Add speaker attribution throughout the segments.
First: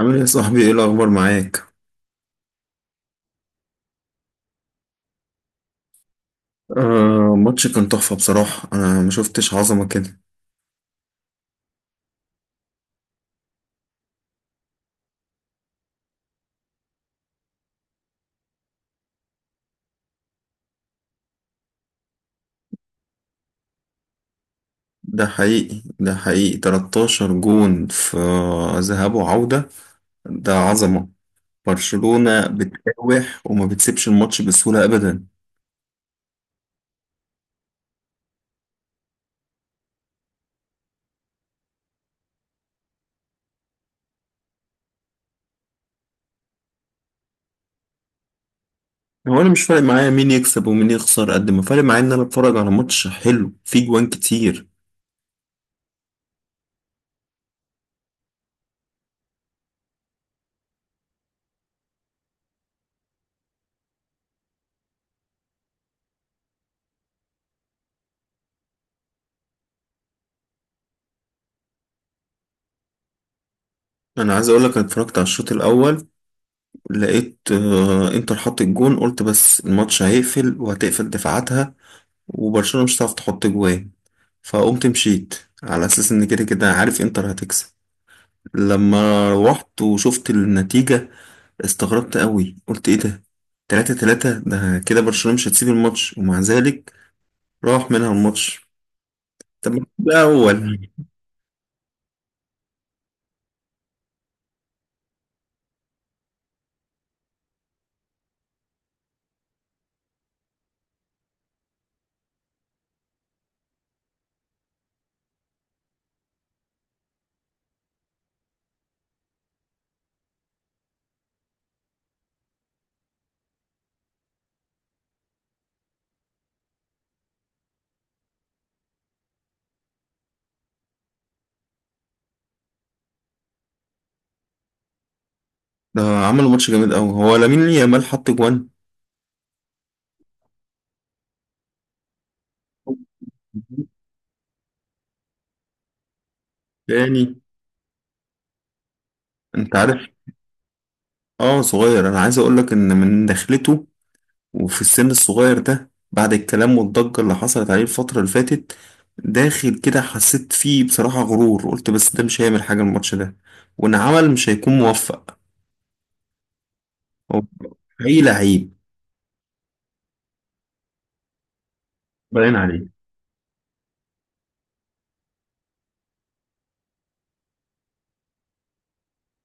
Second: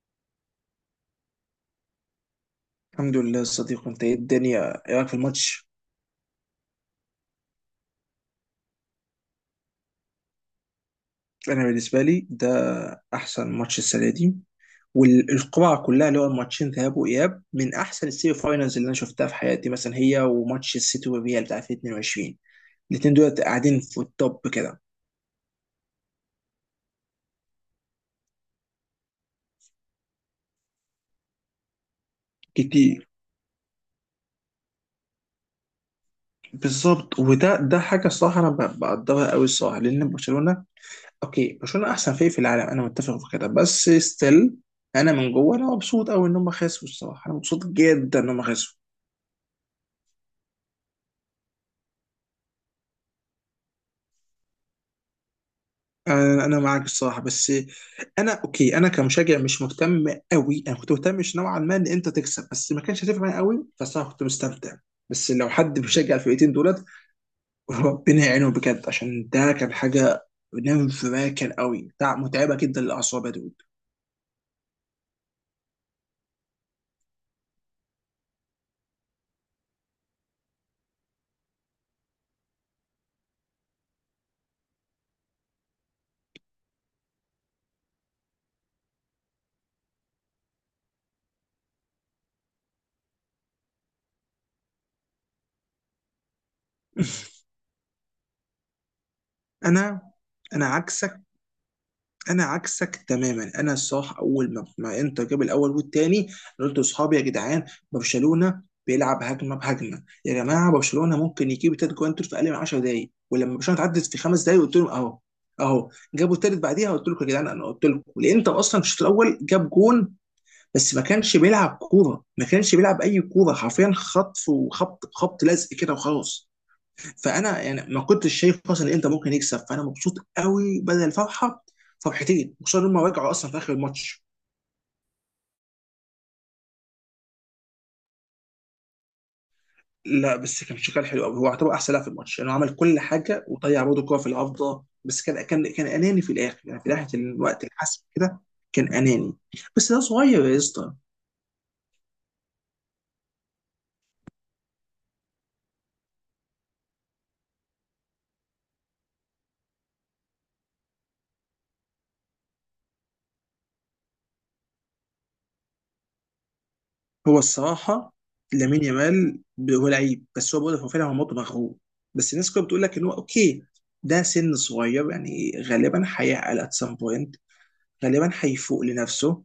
Speaker 1: عامل ايه يا صاحبي؟ ايه الاخبار معاك؟
Speaker 2: الحمد لله يا صديقي، انت ايه الدنيا؟ ايه رايك في الماتش؟
Speaker 1: آه، ماتش كان تحفة بصراحة، انا ما شفتش عظمة كده.
Speaker 2: انا بالنسبه لي ده احسن ماتش السنه دي، والقرعه كلها اللي هو الماتشين ذهاب واياب من احسن السيمي فاينلز اللي انا شفتها في حياتي. مثلا هي وماتش السيتي والريال بتاع 2022، الاثنين دول قاعدين في التوب كده
Speaker 1: ده حقيقي، ده حقيقي، 13 جون في ذهاب وعودة، ده عظمة. برشلونة
Speaker 2: كتير.
Speaker 1: بتراوح وما بتسيبش الماتش بسهولة ابدا.
Speaker 2: بالظبط، وده حاجه الصراحه انا بقدرها قوي الصراحه. لان برشلونه، اوكي برشلونه احسن فريق في العالم، انا متفق في كده، بس ستيل، انا من جوه انا مبسوط قوي ان هم خسروا. الصراحه انا مبسوط جدا ان هم خسروا.
Speaker 1: هو انا مش فارق معايا مين يكسب ومين يخسر قد ما فارق معايا ان انا اتفرج على ماتش حلو فيه جوان كتير.
Speaker 2: انا معاك الصراحه، بس انا اوكي، انا كمشجع مش مهتم قوي. انا كنت مهتم، مش نوعا ما ان انت تكسب، بس ما كانش هتفرق معايا قوي، بس انا كنت مستمتع. بس لو حد بيشجع الفرقتين دولت، ربنا يعينهم بجد، عشان ده كان حاجه نيرف راكن قوي بتاع، متعبه جدا للاعصاب يا دود.
Speaker 1: انا عايز اقول لك، انا اتفرجت على الشوط الاول، لقيت انتر حط الجون، قلت بس الماتش هيقفل وهتقفل دفاعاتها وبرشلونة مش هتعرف تحط جوان، فقمت مشيت على اساس ان كده كده عارف انتر هتكسب. لما روحت وشفت النتيجة استغربت قوي، قلت ايه ده، تلاتة تلاتة، ده كده برشلونة مش هتسيب الماتش، ومع ذلك راح منها الماتش. طب ما
Speaker 2: انا
Speaker 1: ده
Speaker 2: انا
Speaker 1: اول
Speaker 2: عكسك انا عكسك تماما. انا صح، اول ما انتر جاب الاول والتاني، أنا قلت لاصحابي: يا جدعان، برشلونه بيلعب هجمه بهجمه، يا جماعه برشلونه ممكن يجيب تلات جوان دول في اقل من 10 دقائق. ولما برشلونه اتعدت في 5 دقائق قلت لهم: اهو، جابوا التالت. بعديها قلت لكم يا جدعان، انا قلت لكم الانتر اصلا في الشوط الاول جاب جون، بس ما كانش بيلعب كوره، ما كانش بيلعب اي كوره حرفيا، خطف وخبط، خبط لزق كده وخلاص. فانا يعني ما كنتش شايف اصلا ان انت ممكن يكسب، فانا مبسوط قوي، بدل الفرحه فرحتين، خصوصا ان هم رجعوا اصلا في اخر الماتش.
Speaker 1: ده، عملوا ماتش جامد قوي، هو لامين يامال حط جوان
Speaker 2: لا بس كان شغال حلو قوي، هو اعتبر احسن لاعب في الماتش لانه يعني عمل كل حاجه، وضيع برضه كوره في العارضه، بس كان اناني في الاخر، يعني في ناحيه
Speaker 1: تاني.
Speaker 2: الوقت الحسم كده. كان اناني،
Speaker 1: انت
Speaker 2: بس ده
Speaker 1: عارف،
Speaker 2: صغير يا اسطى.
Speaker 1: اه صغير، انا عايز اقول لك ان من دخلته وفي السن الصغير ده بعد الكلام والضجة اللي حصلت عليه الفترة اللي فاتت، داخل كده حسيت فيه بصراحة غرور، قلت بس ده مش هيعمل حاجة الماتش ده، وإن عمل مش هيكون موفق.
Speaker 2: هو
Speaker 1: هو
Speaker 2: الصراحه
Speaker 1: حقيقي لعيب.
Speaker 2: لامين يامال، هو لعيب، بس هو برضه هو فعلا هو موضوع مغرور، بس الناس
Speaker 1: باين
Speaker 2: كلها بتقول
Speaker 1: عليه.
Speaker 2: لك ان هو اوكي. ده سن صغير، يعني غالبا هيعقل at some point، غالبا هيفوق لنفسه،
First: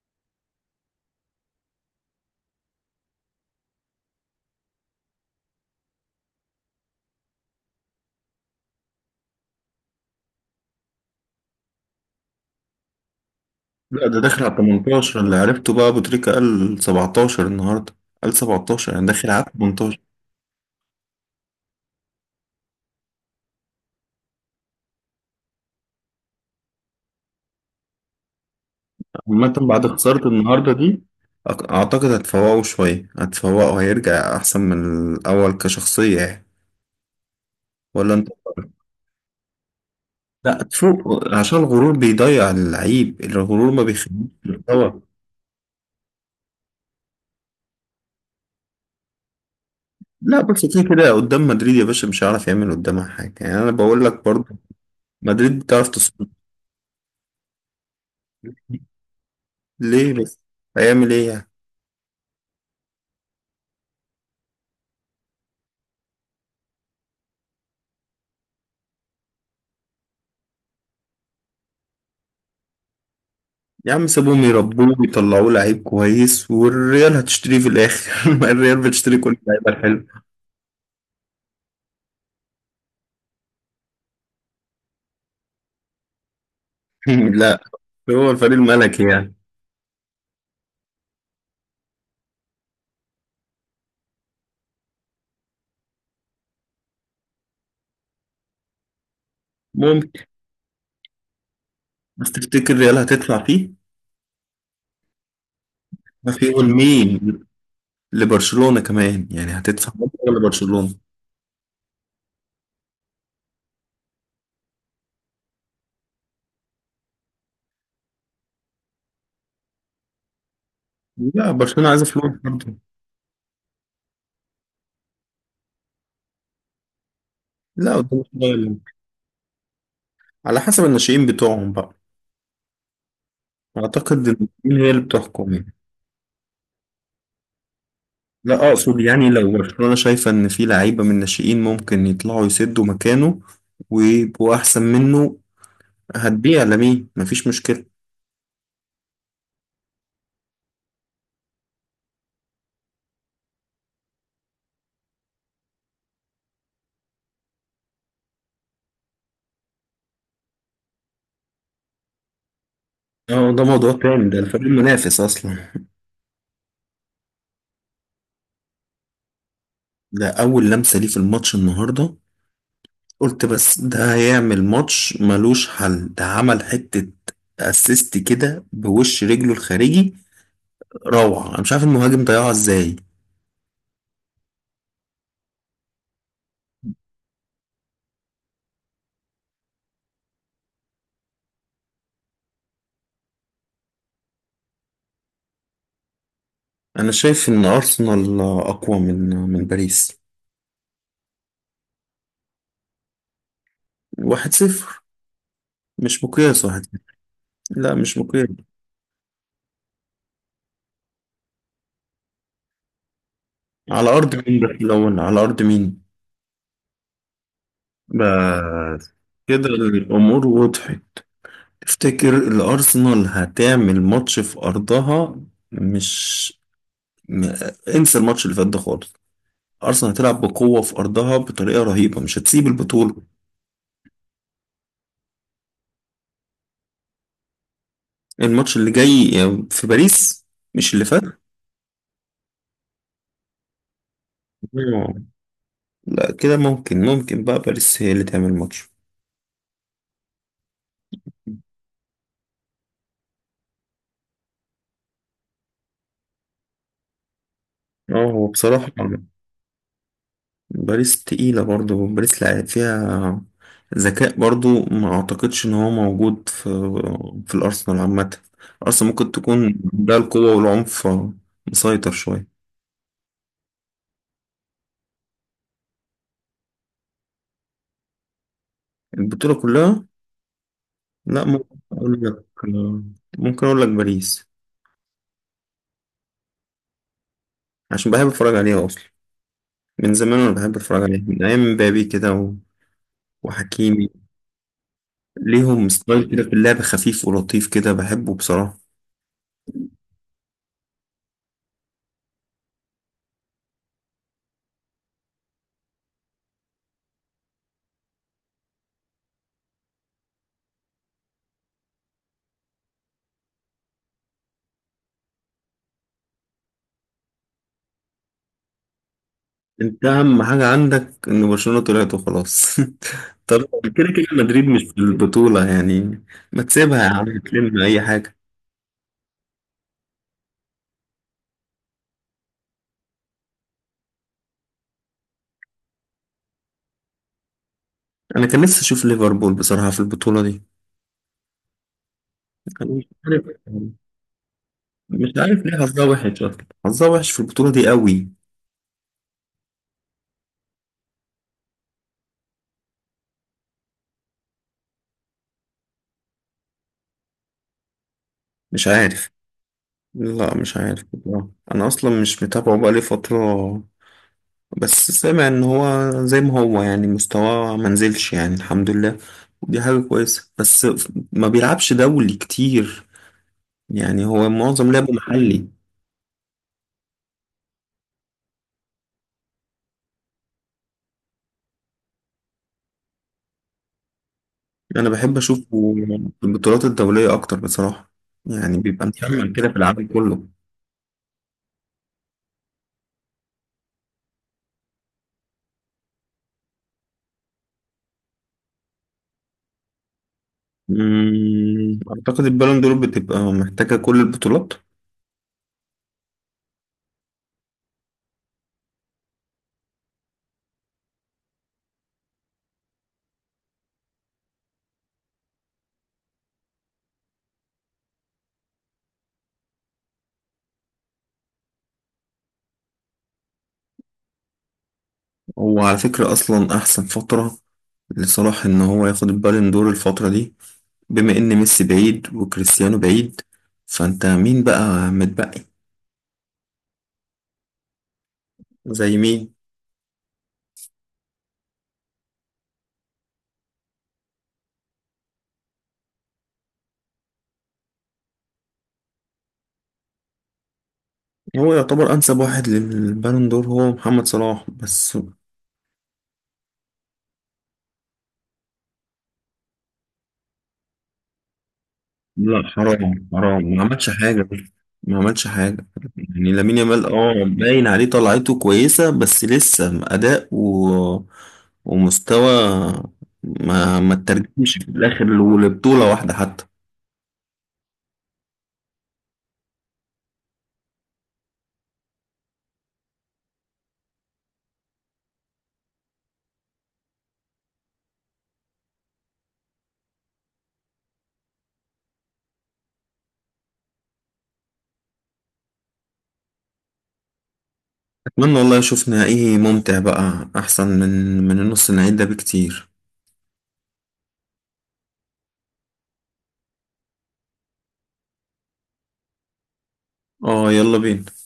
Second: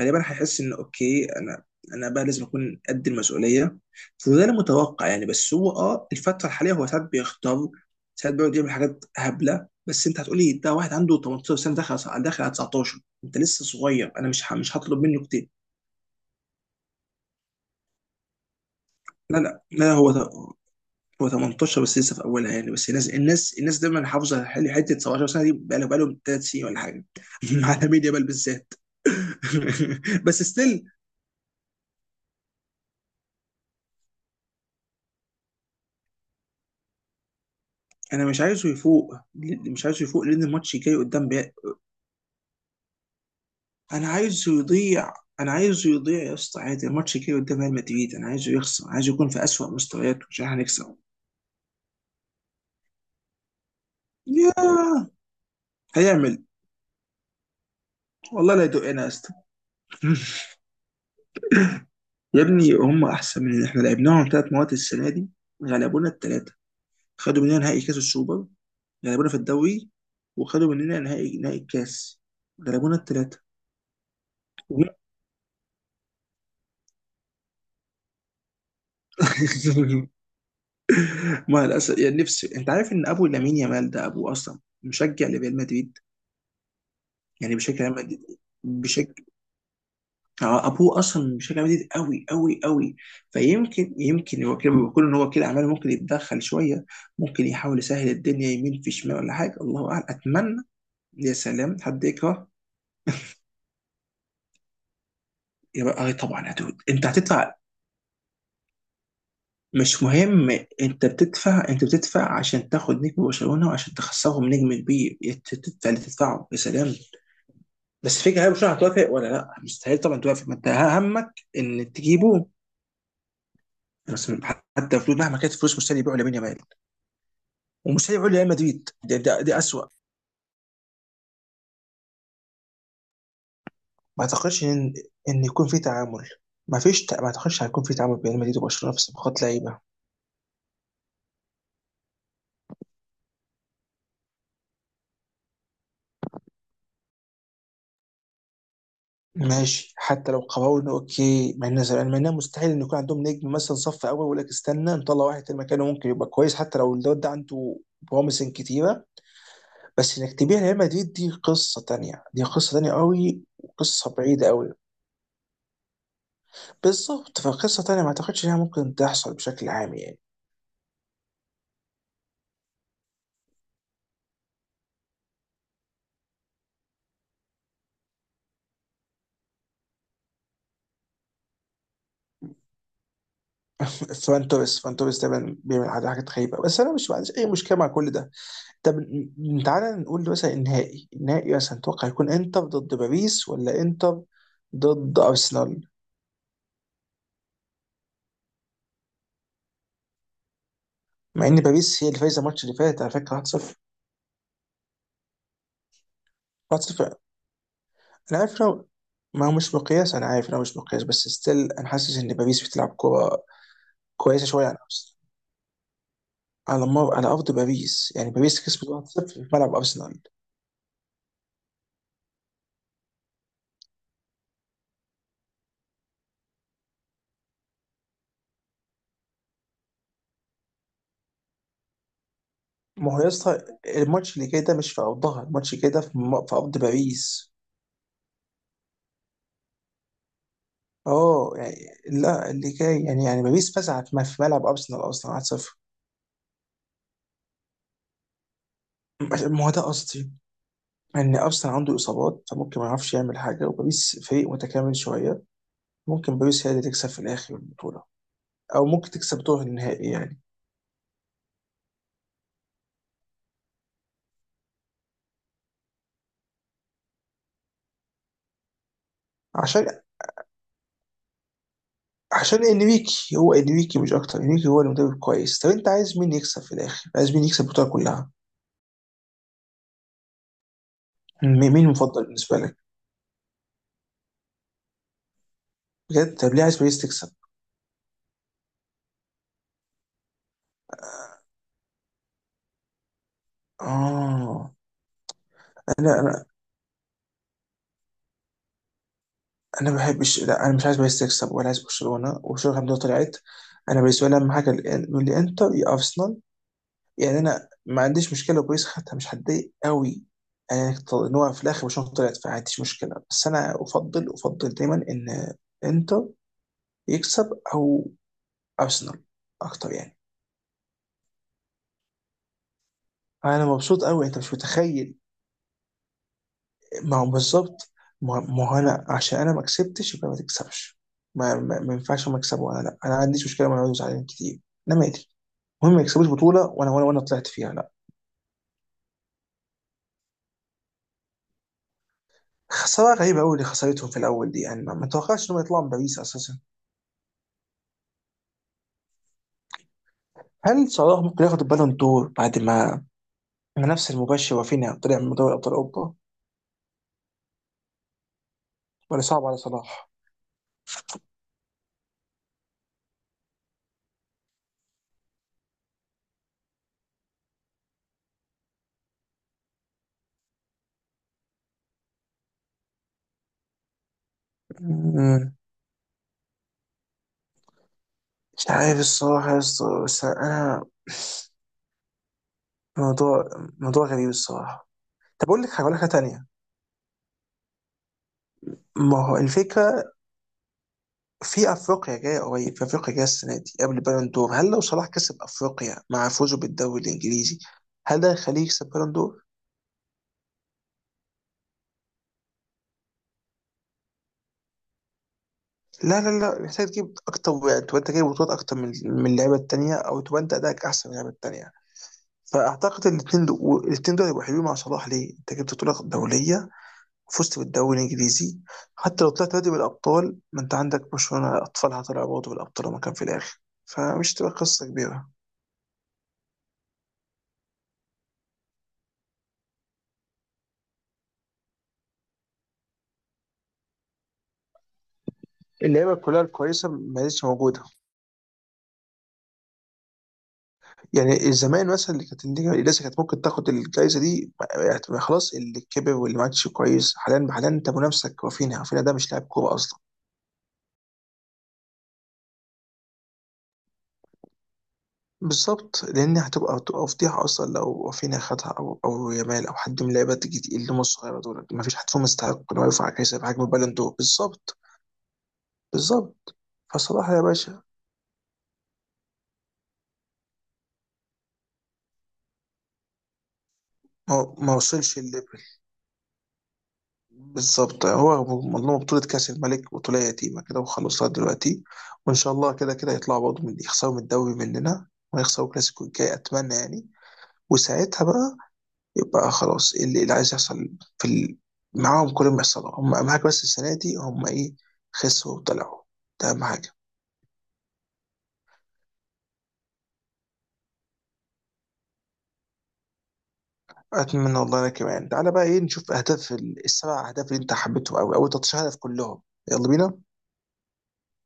Speaker 2: غالبا هيحس ان اوكي، انا بقى لازم اكون قد المسؤوليه. فده المتوقع يعني. بس هو اه الفتره الحاليه، هو ساعات بيختار، ساعات بيقعد يعمل حاجات هبله، بس انت هتقولي ده واحد عنده 18 سنه، داخل على 19، انت لسه
Speaker 1: لا،
Speaker 2: صغير،
Speaker 1: ده
Speaker 2: انا
Speaker 1: داخل على
Speaker 2: مش هطلب
Speaker 1: 18،
Speaker 2: منه
Speaker 1: اللي
Speaker 2: كتير.
Speaker 1: عرفته بقى أبو تريكة قال 17 النهاردة، قال 17 يعني داخل
Speaker 2: لا
Speaker 1: على
Speaker 2: لا لا
Speaker 1: 18.
Speaker 2: هو هو 18، بس لسه في اولها يعني. بس الناس دايما حافظه، حته 17 سنه دي بقى لهم 3 سنين ولا حاجه. على ميديا بال بالذات.
Speaker 1: عامة بعد خسارة
Speaker 2: بس
Speaker 1: النهاردة
Speaker 2: ستيل
Speaker 1: دي، أعتقد هتفوقه شوية، هتفوقه هيرجع أحسن من الأول كشخصية يعني. ولا
Speaker 2: انا
Speaker 1: أنت؟
Speaker 2: مش عايزه يفوق. مش عايزه يفوق لان
Speaker 1: لا،
Speaker 2: الماتش جاي
Speaker 1: تشوف،
Speaker 2: قدام بقى.
Speaker 1: عشان الغرور بيضيع اللعيب، الغرور ما
Speaker 2: انا
Speaker 1: بيخليش
Speaker 2: عايزه
Speaker 1: يتطور.
Speaker 2: يضيع. انا عايزه يضيع يا اسطى، عادي، الماتش جاي قدام ريال مدريد، انا عايزه يخسر، عايزه يكون في اسوأ مستوياته
Speaker 1: لا،
Speaker 2: عشان
Speaker 1: بس كده
Speaker 2: هنكسب.
Speaker 1: كده قدام مدريد يا باشا مش هيعرف يعمل قدامها حاجة، يعني أنا بقول لك برضه،
Speaker 2: يا
Speaker 1: مدريد بتعرف تصدر.
Speaker 2: هيعمل والله لا يدقنا يا اسطى.
Speaker 1: ليه بس؟ هيعمل إيه يعني؟
Speaker 2: يا ابني هم احسن من احنا، لعبناهم ثلاث مواد السنه دي، غلبونا الثلاثه. خدوا مننا نهائي كاس السوبر، غلبونا في الدوري، وخدوا مننا نهائي الكاس، غلبونا الثلاثه.
Speaker 1: يا عم سيبهم يربوه ويطلعوه لعيب كويس والريال هتشتريه في الآخر. ما الريال بتشتري كل اللعيبة الحلوة.
Speaker 2: ما للاسف يعني، نفسي. انت عارف ان ابو لامين يامال ده ابوه اصلا مشجع لريال مدريد، يعني
Speaker 1: لا،
Speaker 2: بشكل ريال مدريد.
Speaker 1: هو الفريق الملكي
Speaker 2: بشكل،
Speaker 1: يعني.
Speaker 2: آه، ابوه اصلا مشجع ريال مدريد قوي قوي قوي. فيمكن هو كده بيقول ان هو كده عمال، ممكن يتدخل شويه، ممكن يحاول يسهل الدنيا يمين في شمال ولا حاجه، الله اعلم،
Speaker 1: ممكن.
Speaker 2: اتمنى. يا سلام، حد
Speaker 1: بس
Speaker 2: يكره.
Speaker 1: تفتكر الريال هتدفع فيه؟
Speaker 2: يبقى اه
Speaker 1: ما
Speaker 2: طبعا
Speaker 1: في
Speaker 2: يا دود، انت
Speaker 1: مين
Speaker 2: هتدفع.
Speaker 1: لبرشلونة كمان يعني، هتدفع
Speaker 2: مش
Speaker 1: مبلغ
Speaker 2: مهم،
Speaker 1: لبرشلونة.
Speaker 2: انت بتدفع، انت بتدفع عشان تاخد نجم برشلونه وعشان تخسرهم نجم كبير، تدفع اللي تدفعه يا سلام. بس فكرة هل برشلونة هتوافق ولا لا، مستحيل طبعا توافق، ما انت همك
Speaker 1: لا برشلونة
Speaker 2: ان
Speaker 1: عايزة فلوس
Speaker 2: تجيبه.
Speaker 1: برضه.
Speaker 2: بس حتى فلوس، مهما كانت الفلوس مستحيل يبيعوا لامين يامال،
Speaker 1: لا
Speaker 2: ومستحيل
Speaker 1: قدام
Speaker 2: يبيعوا ريال
Speaker 1: الشباب،
Speaker 2: مدريد، ده اسوء.
Speaker 1: على حسب الناشئين بتوعهم بقى.
Speaker 2: ما
Speaker 1: اعتقد ان
Speaker 2: اعتقدش
Speaker 1: الناشئين هي
Speaker 2: ان
Speaker 1: اللي بتحكم
Speaker 2: يكون
Speaker 1: يعني.
Speaker 2: في تعامل. ما فيش ما اعتقدش هيكون في تعامل بين ريال مدريد
Speaker 1: لا
Speaker 2: وبرشلونه
Speaker 1: اقصد
Speaker 2: في
Speaker 1: يعني
Speaker 2: صفقات
Speaker 1: لو
Speaker 2: لعيبه.
Speaker 1: برشلونة شايفة ان في لعيبة من الناشئين ممكن يطلعوا يسدوا مكانه ويبقوا احسن منه، هتبيع لمين، مفيش مشكلة.
Speaker 2: ماشي، حتى لو قررنا اوكي، مع ان مع انها مستحيل ان يكون عندهم نجم مثلا صف اول ويقول لك استنى نطلع واحد تاني مكانه ممكن يبقى كويس. حتى لو الواد ده عنده بروميسنج كتيره، بس انك تبيع ريال مدريد دي قصه تانية، دي قصه تانية قوي
Speaker 1: اه، ده موضوع
Speaker 2: وقصه
Speaker 1: تاني، ده
Speaker 2: بعيده
Speaker 1: الفريق
Speaker 2: قوي.
Speaker 1: المنافس اصلا.
Speaker 2: بالظبط، فقصه تانية ما اعتقدش انها ممكن تحصل بشكل عام يعني.
Speaker 1: ده اول لمسة ليه في الماتش النهاردة، قلت بس ده هيعمل ماتش ملوش حل. ده عمل حتة اسيست كده بوش رجله الخارجي، روعة. انا مش عارف المهاجم ضيعها ازاي.
Speaker 2: فران توريس دايما بيعمل حاجات غريبه، بس انا مش، ما عنديش اي مشكله مع كل ده. طب تعالى نقول مثلا النهائي، مثلا تتوقع يكون انتر ضد باريس ولا انتر ضد ارسنال؟
Speaker 1: أنا شايف إن أرسنال أقوى من باريس.
Speaker 2: مع ان باريس هي اللي فايزه الماتش اللي فات، على فكره 1-0.
Speaker 1: واحد صفر مش مقياس، واحد
Speaker 2: 1-0
Speaker 1: صفر. لا مش
Speaker 2: انا
Speaker 1: مقياس.
Speaker 2: عارف إنه، ما هو مش مقياس، انا عارف إنه مش مقياس، بس ستيل انا حاسس ان باريس بتلعب كوره
Speaker 1: على أرض
Speaker 2: كويسه
Speaker 1: مين
Speaker 2: شويه
Speaker 1: بس
Speaker 2: عن ارسنال.
Speaker 1: الأول؟ على أرض مين؟
Speaker 2: على مر، على ارض باريس، يعني باريس كسبت
Speaker 1: بس
Speaker 2: 1-0 في
Speaker 1: كده
Speaker 2: ملعب ارسنال.
Speaker 1: الأمور وضحت. تفتكر الأرسنال هتعمل ماتش في أرضها؟ مش م... انسى الماتش اللي فات ده خالص. أرسنال هتلعب بقوة في أرضها بطريقة رهيبة، مش هتسيب
Speaker 2: ما
Speaker 1: البطولة.
Speaker 2: هو يا اسطى الماتش اللي جاي ده مش في ارضها، الماتش اللي جاي ده في في ارض باريس.
Speaker 1: الماتش اللي جاي في باريس، مش اللي فات.
Speaker 2: اه يعني لا، اللي جاي، يعني يعني باريس فزعت ما في ملعب ارسنال
Speaker 1: آه.
Speaker 2: اصلا 1-0.
Speaker 1: لا كده ممكن بقى باريس هي اللي تعمل ماتش.
Speaker 2: ما هو ده قصدي، ان ارسنال عنده اصابات، فممكن ما يعرفش يعمل حاجه، وباريس فريق متكامل شويه، ممكن باريس هي اللي تكسب في الاخر البطوله،
Speaker 1: اه هو
Speaker 2: او
Speaker 1: بصراحة،
Speaker 2: ممكن تكسب دور النهائي يعني.
Speaker 1: باريس تقيلة برضو، باريس لعب فيها ذكاء برضو ما اعتقدش ان هو موجود في الارسنال عامة. ارسنال ممكن تكون
Speaker 2: عشان
Speaker 1: ده القوة والعنف مسيطر شوية.
Speaker 2: عشان انريكي، هو انريكي مش اكتر، انريكي هو المدرب كويس. طب انت عايز مين يكسب في الاخر، عايز مين يكسب البطوله كلها؟
Speaker 1: البطولة كلها؟ لا،
Speaker 2: م-
Speaker 1: ممكن
Speaker 2: مين
Speaker 1: اقول
Speaker 2: المفضل
Speaker 1: لك
Speaker 2: بالنسبه لك؟
Speaker 1: ممكن اقول لك باريس.
Speaker 2: بجد؟ طب ليه عايز باريس تكسب؟
Speaker 1: عشان بحب اتفرج عليها اصلا، من زمان انا بحب اتفرج عليها من ايام مبابي كده وحكيمي.
Speaker 2: اه
Speaker 1: ليهم
Speaker 2: انا
Speaker 1: ستايل كده
Speaker 2: انا
Speaker 1: في اللعب خفيف ولطيف كده بحبه بصراحة.
Speaker 2: انا ما بحبش، لا انا مش عايز باريس تكسب ولا عايز برشلونه، وبرشلونه الحمد لله طلعت. انا بالنسبه لي اهم حاجه من الانتر يا ارسنال. يعني انا ما عنديش مشكله لو باريس خدتها، مش هتضايق قوي. يعني ان هو في الاخر برشلونه طلعت، فما عنديش مشكله، بس انا افضل دايما ان انتر يكسب او ارسنال اكتر
Speaker 1: انت
Speaker 2: يعني.
Speaker 1: اهم حاجه عندك ان برشلونه طلعت وخلاص. طب
Speaker 2: انا مبسوط
Speaker 1: كده كده
Speaker 2: قوي، انت مش
Speaker 1: مدريد مش في
Speaker 2: متخيل.
Speaker 1: البطوله يعني، ما تسيبها يا
Speaker 2: ما هو
Speaker 1: عم تلم
Speaker 2: بالظبط،
Speaker 1: اي حاجه.
Speaker 2: ما هو انا عشان انا ما كسبتش يبقى ما تكسبش. ما ينفعش ما اكسب وانا، لا انا ما عنديش مشكله وانا اقعد زعلان كتير. انا مالي، المهم ما يكسبوش بطوله وانا، طلعت فيها لا.
Speaker 1: انا كان نفسي اشوف ليفربول بصراحه في البطوله دي. أنا مش
Speaker 2: خساره غريبه
Speaker 1: عارف
Speaker 2: قوي اللي
Speaker 1: يعني،
Speaker 2: خسارتهم في الاول دي يعني، ما
Speaker 1: مش
Speaker 2: توقعتش انهم
Speaker 1: عارف ليه
Speaker 2: يطلعوا من
Speaker 1: حظها
Speaker 2: باريس
Speaker 1: وحش
Speaker 2: اساسا.
Speaker 1: اصلا، حظها وحش في البطوله دي قوي.
Speaker 2: هل صلاح ممكن ياخد البالون دور بعد ما المنافس المباشر رافينيا طلع من دوري ابطال اوروبا،
Speaker 1: مش
Speaker 2: ولا
Speaker 1: عارف.
Speaker 2: صعب على صلاح؟
Speaker 1: لا مش عارف بصراحة. انا اصلا مش متابعه بقالي فتره، بس سامع ان هو زي ما هو يعني مستواه ما نزلش يعني الحمد لله، ودي حاجه كويسه، بس ما بيلعبش دولي كتير يعني، هو معظم لعبه
Speaker 2: مم.
Speaker 1: محلي.
Speaker 2: مش عارف الصراحه يا اسطى، بس انا موضوع موضوع غريب الصراحه.
Speaker 1: انا بحب
Speaker 2: طب اقول
Speaker 1: اشوفه
Speaker 2: لك، هقول لك حاجه
Speaker 1: في
Speaker 2: تانيه.
Speaker 1: البطولات الدوليه اكتر بصراحه، يعني بيبقى
Speaker 2: ما هو
Speaker 1: مكمل كده في العالم
Speaker 2: الفكره،
Speaker 1: كله.
Speaker 2: في افريقيا جايه السنه دي قبل البالون دور، هل لو صلاح كسب افريقيا مع فوزه بالدوري الانجليزي، هل ده يخليه يكسب بالون دور؟
Speaker 1: اعتقد البالون دور بتبقى محتاجه كل البطولات.
Speaker 2: لا محتاج تجيب اكتر واحد، تبقى انت جايب بطولات اكتر من اللعيبه التانيه، او تبقى انت ادائك احسن من اللعيبه التانيه. فاعتقد الاثنين دول هيبقوا حلوين مع صلاح. ليه؟ انت جبت بطوله دوليه وفزت بالدوري الانجليزي، حتى لو طلعت نادي بالابطال، ما انت عندك برشلونه اطفالها طلعوا برضه بالابطال وما كان في الاخر، فمش تبقى قصه كبيره.
Speaker 1: وعلى فكره اصلا احسن فتره لصلاح ان هو ياخد البالون دور الفتره دي، بما ان ميسي بعيد وكريستيانو بعيد، فانت مين بقى متبقي؟
Speaker 2: اللعيبه كلها الكويسه ما لسه موجوده.
Speaker 1: زي مين؟
Speaker 2: يعني زمان مثلا اللي كانت، اللي لسه كانت ممكن تاخد الجائزه دي، خلاص اللي كبر واللي ما عادش كويس. حاليا حاليا انت منافسك رافينيا، رافينيا ده مش لاعب كوره اصلا.
Speaker 1: هو يعتبر انسب واحد للبالون دور هو محمد صلاح بس.
Speaker 2: بالظبط، لان هتبقى فضيحه اصلا لو رافينيا خدها، او او يامال او حد من اللعيبه تيجي تقيل اللي هم الصغيره دول. ما فيش حد فيهم
Speaker 1: لا،
Speaker 2: يستحق انه يرفع
Speaker 1: حرام
Speaker 2: جائزه بحجم
Speaker 1: حرام، ما
Speaker 2: البالون
Speaker 1: عملش
Speaker 2: دور.
Speaker 1: حاجة،
Speaker 2: بالظبط.
Speaker 1: ما عملش حاجة. يعني
Speaker 2: بالظبط
Speaker 1: لامين يامال
Speaker 2: فصلاح يا
Speaker 1: اه
Speaker 2: باشا،
Speaker 1: باين عليه طلعته كويسة، بس لسه أداء ومستوى ما
Speaker 2: ما
Speaker 1: ترجمش في
Speaker 2: وصلش
Speaker 1: الآخر
Speaker 2: الليفل.
Speaker 1: لبطولة واحدة حتى.
Speaker 2: بالظبط. هو مضمون بطولة كأس الملك، بطولة يتيمة كده وخلاص لغاية دلوقتي. وإن شاء الله كده كده يطلعوا برضه من، يخسروا من الدوري مننا، ويخسروا الكلاسيكو الجاي أتمنى يعني. وساعتها بقى يبقى خلاص، اللي عايز يحصل في معاهم، كل ما يحصل هم أهم حاجة. بس السنة دي هم إيه؟ خسروا وطلعوا. ده أهم حاجة.
Speaker 1: أتمنى والله أشوف نهائي ممتع بقى أحسن من النص النهائي ده بكتير.
Speaker 2: أتمنى والله. أنا كمان تعالى بقى إيه، نشوف أهداف السبع أهداف اللي أنت حبيتهم أوي، أو 13 هدف كلهم. يلا بينا.
Speaker 1: اه، يلا بينا.